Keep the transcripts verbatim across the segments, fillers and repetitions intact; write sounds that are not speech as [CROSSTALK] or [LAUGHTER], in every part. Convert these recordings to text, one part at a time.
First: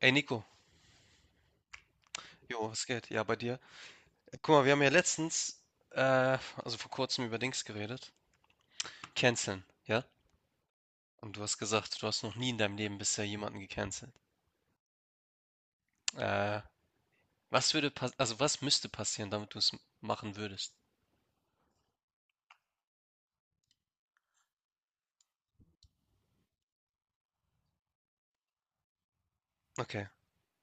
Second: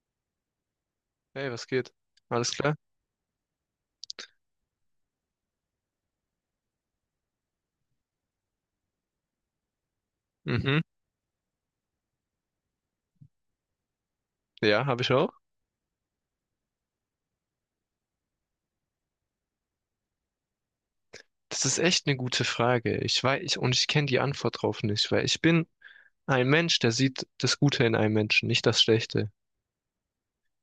Ey Nico, Hey, was geht? Alles jo, klar? was geht? Ja, bei dir. Äh, Guck mal, wir haben ja letztens, äh, also vor kurzem über Dings geredet. Canceln, ja? Mhm. Und du hast gesagt, du hast noch nie in deinem Leben bisher jemanden gecancelt. Ja, habe ich auch. Äh, was würde pass also was müsste passieren, damit du es machen würdest? Das ist echt eine gute Frage. Ich weiß, ich, und ich kenne die Antwort drauf nicht, weil ich bin ein Mensch, der sieht das Gute in einem Menschen, nicht das Schlechte. Okay,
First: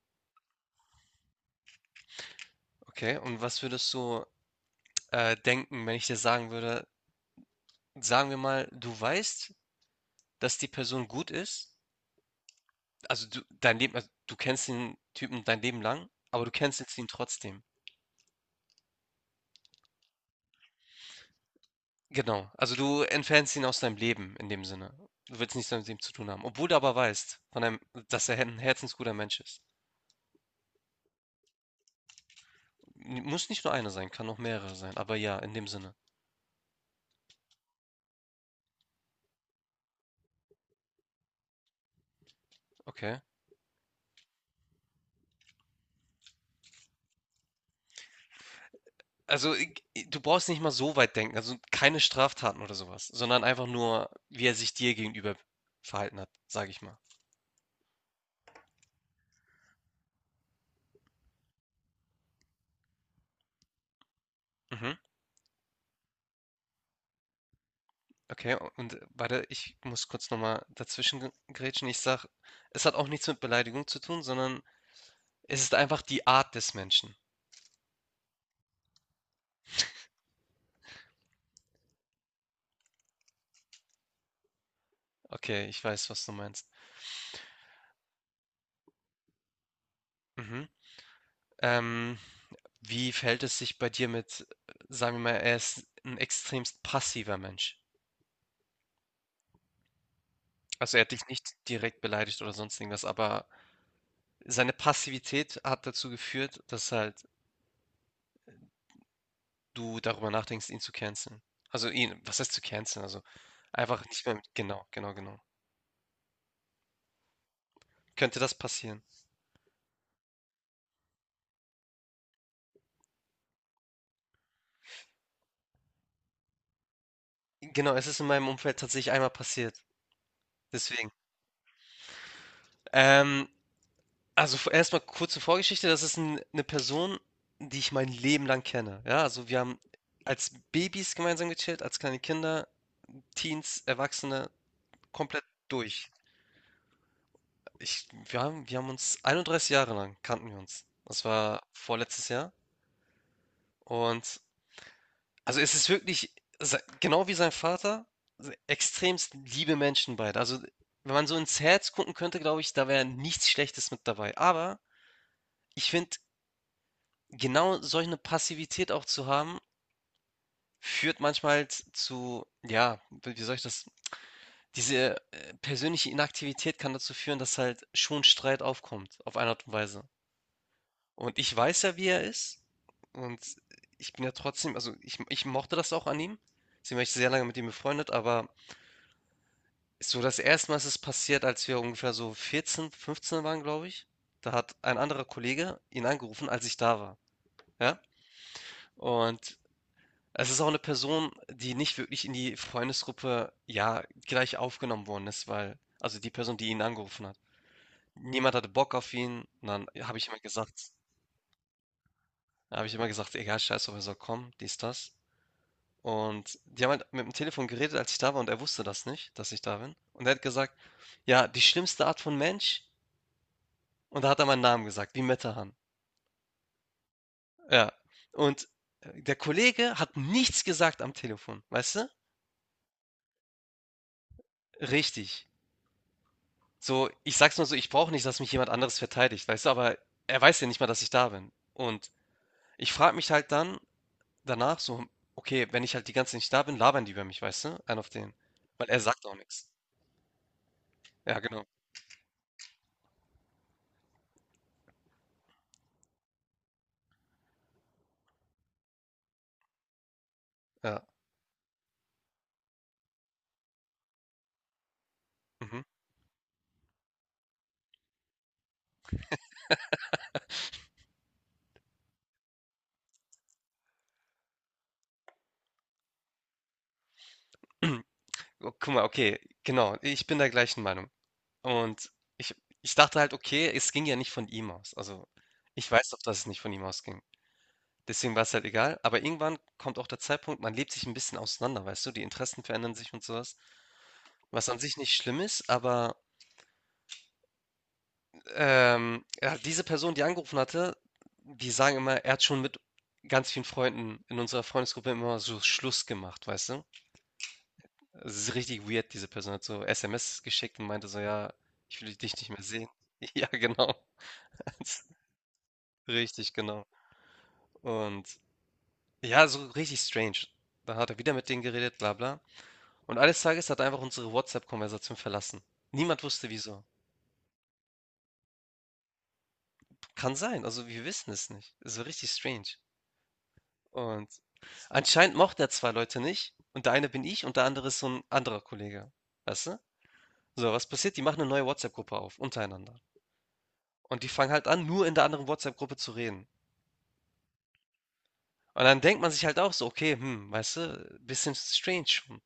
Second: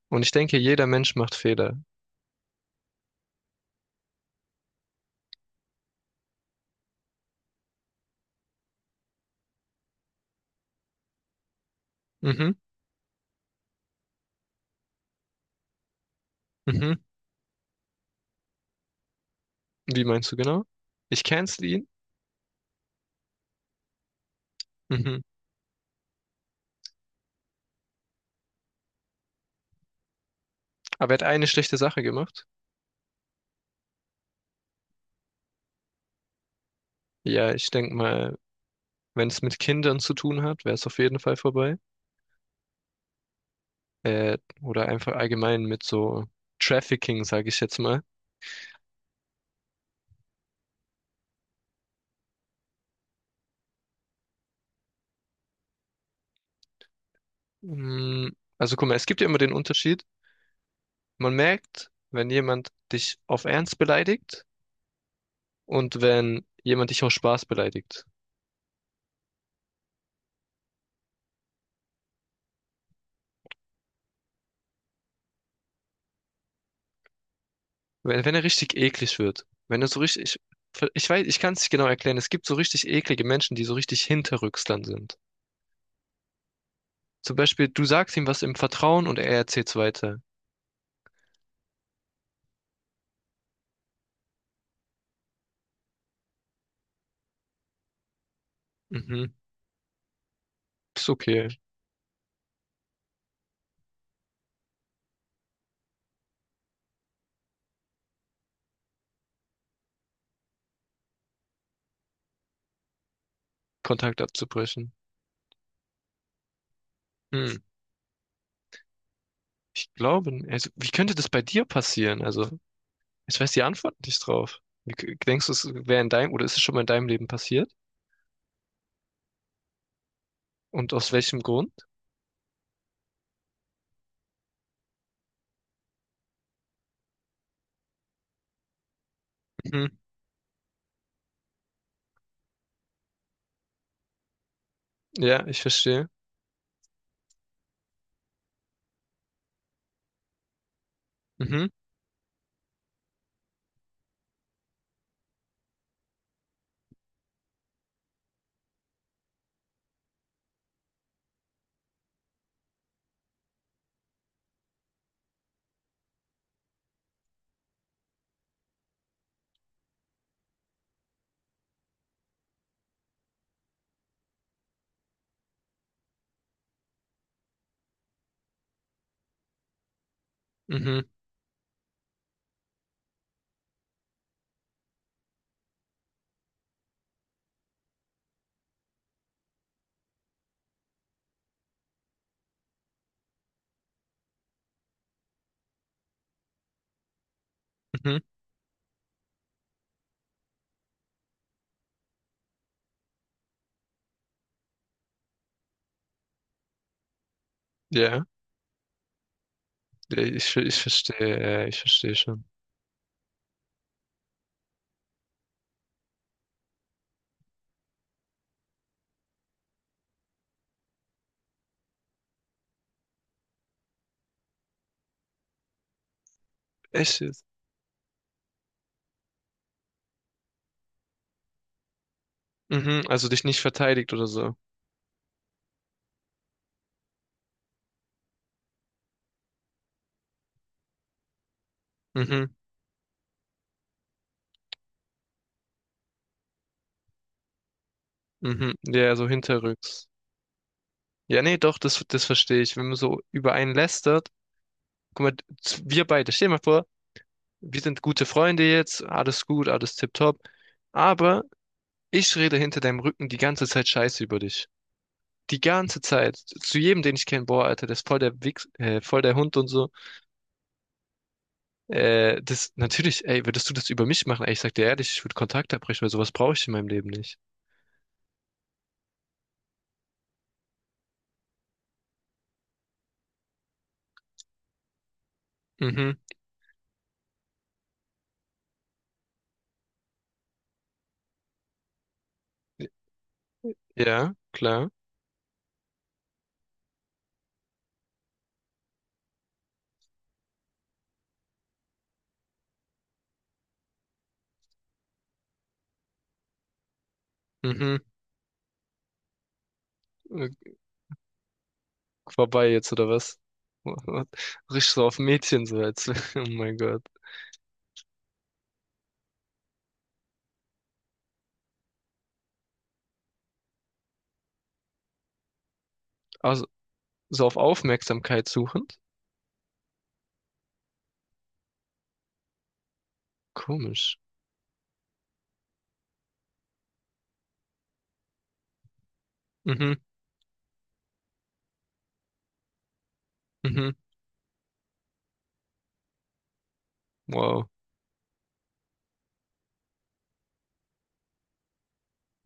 Und ich denke, jeder Mensch macht Fehler. okay. Und was würdest du äh, denken, wenn ich dir sagen würde, sagen wir mal, du weißt, dass die Person gut ist, Mhm. also du, dein Leben, also du kennst den Typen dein Leben lang, aber du Mhm. cancelst ihn trotzdem. Wie meinst du genau? Ich cancel ihn. Genau. Also, du entfernst ihn aus deinem Leben in dem Sinne. Mhm. Du willst nichts mehr mit ihm zu tun haben, obwohl du aber weißt von einem, dass er ein herzensguter Mensch ist. Aber er hat eine schlechte Sache gemacht. M Muss nicht nur einer sein, kann auch mehrere sein, aber ja, in dem Sinne. Ja, ich denke mal, wenn es mit Kindern zu tun hat, wäre es auf jeden Fall vorbei. Okay. Äh, oder einfach allgemein mit so Trafficking, sage ich jetzt mal. Also, i g du brauchst nicht mal so weit denken, also, keine Straftaten oder sowas, sondern einfach nur, wie er sich dir gegenüber verhalten hat, sage ich mal. Mm, Also guck mal, es gibt ja immer den Unterschied. Man merkt, wenn jemand dich auf Ernst beleidigt Mhm. und wenn jemand dich aus Spaß beleidigt. Okay, und äh, warte, ich muss kurz noch mal dazwischen ge grätschen. Ich sage, es hat auch nichts mit Beleidigung zu tun, sondern es ist einfach die Art des Menschen. Wenn, wenn er richtig eklig wird. Wenn er so richtig, ich, ich weiß, ich kann es nicht genau erklären. Es gibt so richtig eklige Menschen, die so richtig hinterrücks dann sind. Okay, ich weiß, was du meinst. Zum Beispiel, du sagst ihm was im Vertrauen und er erzählt's weiter. Mhm. Ähm, wie verhält es sich bei dir mit, äh, sagen wir mal, er ist ein extremst passiver Mensch. Mhm, Also er ist hat dich okay, nicht direkt beleidigt oder sonst irgendwas, aber seine Passivität hat dazu geführt, dass halt du darüber nachdenkst, ihn zu canceln. Also ihn, was heißt zu canceln? Also einfach Kontakt nicht mehr mit, genau, abzubrechen. genau, genau. Hm, Könnte das passieren? ich glaube, n- also, wie könnte das bei dir passieren? Also, ich weiß die Antwort nicht drauf. Wie, k- denkst du, es wäre in deinem, oder ist es schon mal in deinem Leben passiert? Genau, es ist in meinem Umfeld tatsächlich einmal passiert. Und Deswegen. aus welchem Grund? Ähm, Also, v erst kurze Vorgeschichte. Das ist 'n 'ne Person, die ich mein Leben lang kenne. Ja, also, wir haben als Babys gemeinsam gechillt, als kleine Kinder, Teens, Erwachsene, komplett Ja, ich verstehe. durch. Ich wir haben wir haben uns einunddreißig Jahre lang kannten wir uns. Das war Mhm, vorletztes Jahr und also, es ist wirklich sei genau wie sein Vater, se extremst liebe Menschen beide. Also, wenn man so ins Herz gucken könnte, glaube ich, da wäre nichts Schlechtes mit dabei. Aber ich finde, genau solch eine Passivität auch zu haben führt manchmal z- zu, ja, wie wie soll ich das? Diese äh, persönliche Inaktivität kann dazu führen, dass halt schon Streit aufkommt, auf eine Art und Weise. mhm, Und ich weiß ja, wie er ist. Und ich bin ja trotzdem, also ich, ich mochte das auch an ihm. Sie war ich sehr lange mit ihm befreundet, aber so das erste Mal ist es passiert, als wir ungefähr so vierzehn, fünfzehn waren, glaube ich. Da hat ein anderer Kollege ihn angerufen, als ich da war. Ja? mhm. Und es ist auch eine Person, die nicht wirklich in die Freundesgruppe, ja, gleich aufgenommen worden ist, weil also die Person, die ihn angerufen hat. Ja, Niemand hatte Bock auf ihn und dann habe ja, ich immer ich, ver- ich gesagt verstehe, ja, ja, ich verstehe schon. habe ich immer gesagt: „Egal, scheiß drauf, er soll kommen“, dies, das. Und die haben halt mit dem Telefon geredet, als ich da war und er wusste das nicht, dass ich da bin. Und er hat gesagt: „Ja, die schlimmste Art von Mensch“, und da hat er meinen Namen gesagt, wie Metehan. Echt jetzt? Ja. Und, äh, der Kollege hat nichts gesagt am Telefon, weißt du? Mhm, also dich nicht verteidigt oder so. Richtig. So, ich sag's mal so, ich brauche nicht, dass mich jemand anderes verteidigt, weißt du, aber er weiß ja nicht mal, dass ich da bin. Und Mhm, ich frage mich halt dann danach so, okay, wenn ich halt die ganze Zeit nicht da bin, labern die über mich, weißt du? Einen auf den. mhm. Weil er Ja, sagt so auch nichts. hinterrücks. Ja, Ja, nee, genau. doch, das, das verstehe ich. Wenn man so über einen lästert, guck mal, z- wir beide, stell dir mal vor, wir sind gute Freunde jetzt, alles gut, alles tipptopp. Ja. Aber ich rede hinter deinem Rücken die ganze Zeit Scheiße über dich. Die Mhm. ganze Zeit. Zu jedem, den ich kenne, boah, Alter, das ist voll der Wichs, äh, voll der Hund und so. Äh, das, natürlich, ey, würdest du das über mich machen? Ey, ich sag dir ehrlich, ich würde Kontakt abbrechen, weil sowas brauche ich in meinem Leben nicht. [CLEARS THROAT] Oh, guck mal, okay, genau. Ich bin der gleichen Meinung. Und ich, ich dachte halt, okay, es ging ja nicht von ihm aus. Also, ich weiß Mhm. doch, dass es nicht von ihm ausging. Deswegen war es halt egal. Aber irgendwann kommt auch der Zeitpunkt, man lebt sich ein bisschen auseinander, weißt du? Die Interessen verändern sich und sowas. Ja, Was an klar. sich nicht schlimm ist, aber, ähm, ja, diese Person, die angerufen hatte, die sagen immer, er hat schon mit ganz vielen Freunden in unserer Freundesgruppe immer so Schluss gemacht, weißt du? Mhm. Es ist richtig weird, diese Person hat so S M S Äh, geschickt und meinte so, ja, ich will dich nicht mehr Vorbei sehen. jetzt, oder [LAUGHS] was? Ja, genau. [LAUGHS] Richtig so [LAUGHS] auf Mädchen, so als, [LAUGHS] oh Richtig, mein genau. Gott. Und ja, so richtig strange. Da hat er wieder mit denen geredet, bla bla. Und eines Tages hat er einfach unsere WhatsApp-Konversation verlassen. Niemand wusste Also, wieso. so auf Aufmerksamkeit suchend? Kann sein, also wir wissen es nicht. Es war richtig strange. Komisch. Und anscheinend mochte er zwei Leute nicht und der eine bin ich und der andere ist so ein anderer Kollege, weißt du? Mhm, So, was passiert? Die machen eine neue WhatsApp-Gruppe auf untereinander mhm. und die fangen halt an, nur in der anderen WhatsApp-Gruppe zu reden. Wow. Und dann denkt man sich halt auch so: „Okay, hm, weißt du, bisschen strange schon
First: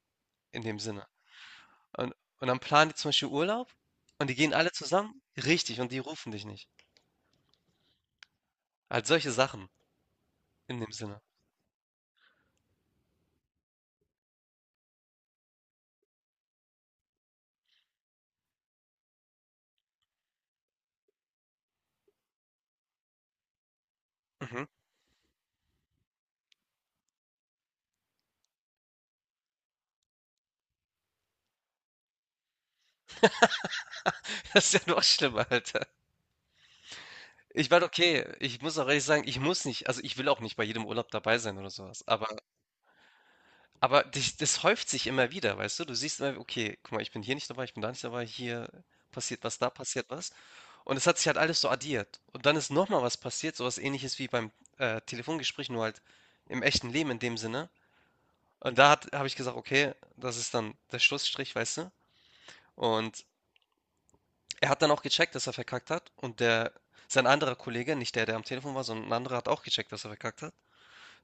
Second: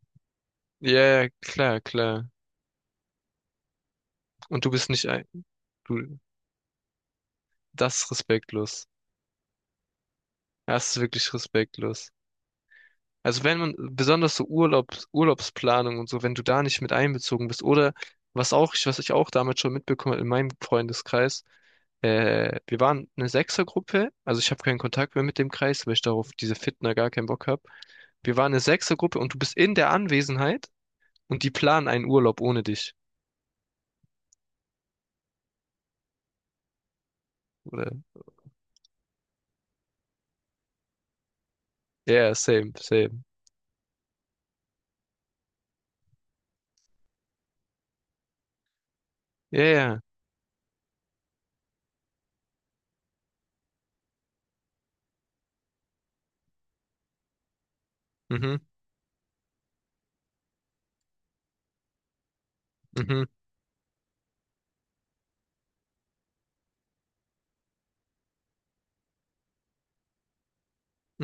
in dem Ja, Sinne.“ ja, klar, Und klar. und dann planen die zum Beispiel Urlaub und die gehen Und alle du bist nicht zusammen ein, richtig, und die du, rufen dich nicht. das ist respektlos. Halt solche Sachen in Das dem ist Sinne. wirklich respektlos. Also wenn man, besonders so Urlaubs, Urlaubsplanung und so, wenn du da nicht mit einbezogen bist, oder was auch, was ich auch damals schon mitbekommen habe in meinem Freundeskreis, äh, wir waren eine Sechsergruppe, also ich Mhm. habe keinen Kontakt mehr mit dem Kreis, weil ich darauf diese Fitner gar keinen Bock habe. Wir waren eine Sechsergruppe und du bist in der Anwesenheit und die planen einen Urlaub ohne dich. [LAUGHS] Das ist ja noch schlimmer, Alter. Ich war Oder, okay. Ich muss auch ehrlich sagen, ich muss nicht also, ich will auch nicht bei jedem Urlaub dabei sein oder sowas. Aber yeah, same, same. Aber dich das häuft sich immer wieder, weißt du? Du siehst immer, okay, guck mal, ich bin hier nicht dabei, ich bin da nicht dabei, hier passiert was, da Yeah, passiert was. Und es hat sich halt alles so addiert. Und dann ist noch mal was passiert, so was Ähnliches wie beim, äh, Telefongespräch, nur halt im echten Leben in dem Sinne. mhm, Und da habe ich gesagt: „Okay, das ist dann der Schlussstrich“, weißt du? Und mhm, er hat dann auch gecheckt, dass er verkackt hat und der sein anderer Kollege, nicht der, der am Telefon war, sondern ein anderer, hat auch gecheckt, dass er verkackt hat.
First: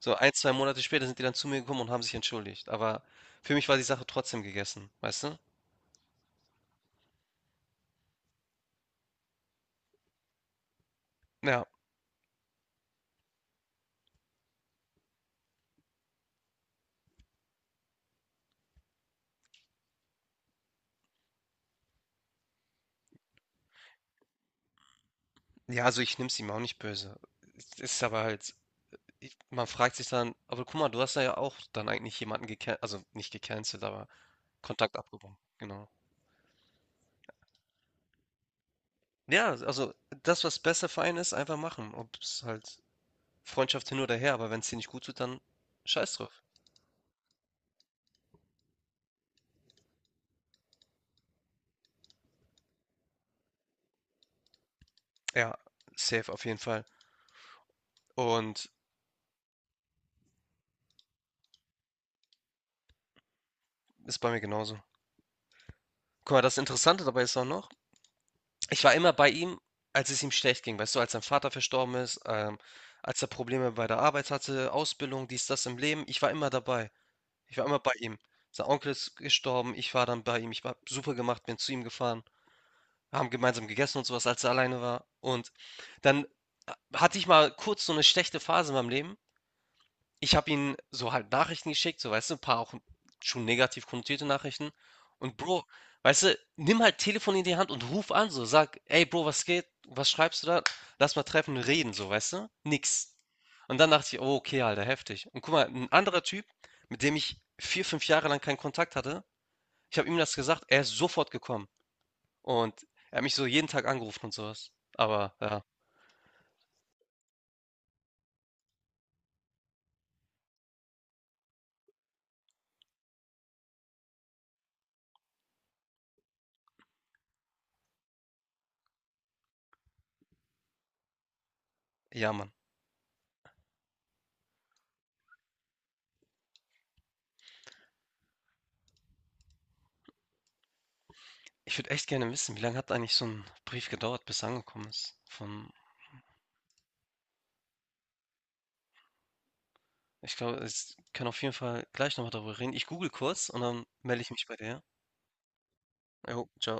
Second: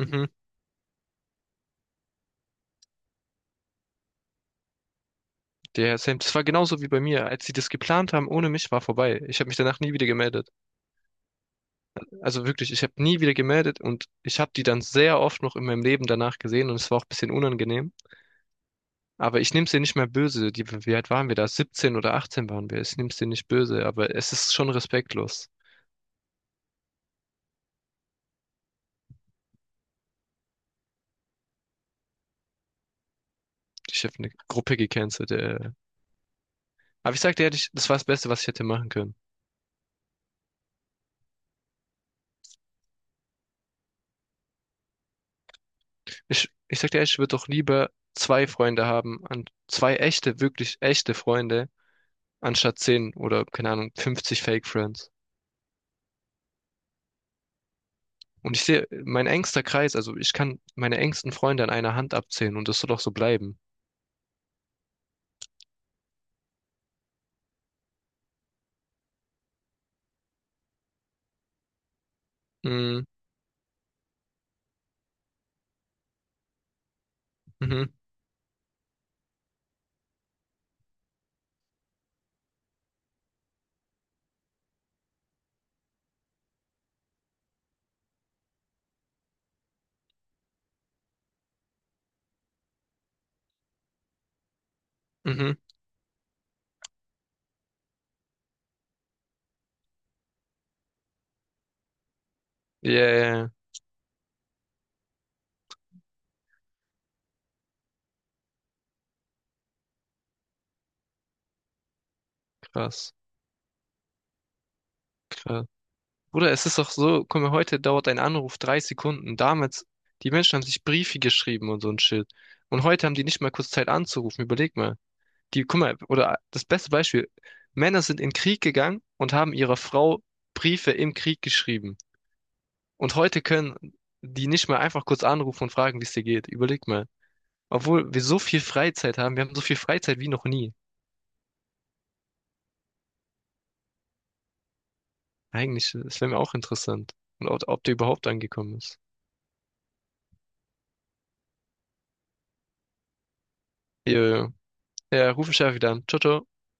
So ein zwei Monate später sind die dann zu mir gekommen und haben sich entschuldigt. Aber für mich war die Sache trotzdem gegessen, weißt du? Yeah, same. Das war genauso wie bei mir. Als sie das geplant haben, ohne mich war vorbei. Ich habe mich danach nie wieder gemeldet. Ja. Also wirklich, ich habe nie wieder gemeldet und ich habe die dann sehr oft noch in meinem Leben danach gesehen und es war auch ein bisschen unangenehm. Aber ich nehme es ihr nicht mehr böse. Die, wie alt waren wir da? siebzehn oder achtzehn waren wir. Ich nehme es dir nicht böse, aber es ist schon respektlos. Ja, also ich nehme es ihm auch nicht böse. Es ist aber halt, ich, man fragt sich dann, aber guck mal, du hast da ja auch dann eigentlich jemanden gecancelt, also nicht gecancelt, Ich aber habe eine Gruppe Kontakt gecancelt. abgebrochen. Äh. Genau. Aber ich sag dir ehrlich, das war das Beste, was ich hätte machen können. Ja, also das, was besser für einen ist, einfach machen. Ob es halt Freundschaft hin oder her, aber wenn es dir nicht gut tut, dann scheiß drauf. Ich, ich sag dir ehrlich, ich würde doch lieber zwei Freunde haben, an zwei echte, wirklich echte Freunde, anstatt zehn oder, keine Ahnung, fünfzig Fake Friends. Ja, safe auf jeden Fall. Und ich Und sehe, mein engster Kreis, also ich kann meine engsten Freunde an einer Hand abzählen und das soll auch so bleiben. ist bei mir genauso. Guck mal, das Interessante dabei ist auch noch, ich war immer bei ihm, als es ihm schlecht ging, weißt du, als sein Vater verstorben ist, ähm, Mhm, als er Probleme bei der Arbeit hatte, Ausbildung, dies, das im Leben. Ich war immer dabei. Ich war immer mhm, bei ihm. Sein Onkel ist gestorben, ich war dann bei ihm. Ich habe super gemacht, bin zu ihm gefahren. Wir haben gemeinsam gegessen und sowas, als er alleine war. Und dann äh, hatte ich mal kurz so eine schlechte Phase in meinem Leben. Ich habe ihm so halt Nachrichten geschickt, so, weißt du, ein paar auch schon negativ konnotierte Nachrichten. Und mhm. Bro, weißt du, nimm halt Telefon in die Hand und ruf an, so, sag: „Ey Bro, was geht? Was schreibst du da? Lass mal treffen und reden“, so, weißt du? Ja, Nix. ja, ja. Und dann dachte ich: „Oh, okay, Alter, heftig.“ Und guck mal, ein anderer Typ, mit dem ich vier, fünf Jahre lang keinen Kontakt hatte, ich habe ihm das gesagt, er ist sofort gekommen. Und Krass, er hat mich so jeden Tag angerufen und sowas. Aber ja, krass. Bruder, es ist doch so, guck mal, heute dauert ein Anruf drei Sekunden. Damals, die Menschen haben sich Briefe geschrieben und so ein Shit. Und heute haben die nicht mal kurz Zeit anzurufen. Überleg mal. Die, guck mal, oder das beste Beispiel, Männer sind in den Krieg gegangen und haben ihrer Frau Briefe im Krieg geschrieben. ja, Mann. Und heute können die nicht mal einfach kurz anrufen und fragen, wie es dir geht. Überleg mal. Obwohl wir so viel Freizeit haben, wir haben so viel Freizeit wie noch nie. Ich würde echt gerne wissen, wie lange hat eigentlich so ein Brief gedauert, bis er angekommen ist von. Eigentlich, das wäre mir auch interessant. Und ob, ob der überhaupt angekommen ist. Ich glaube, ich kann auf jeden Fall gleich nochmal darüber reden. Ich google kurz und dann Ja, melde ich mich ja, bei dir. ja, ruf mich einfach wieder an. Ciao, ciao. Jo, ciao.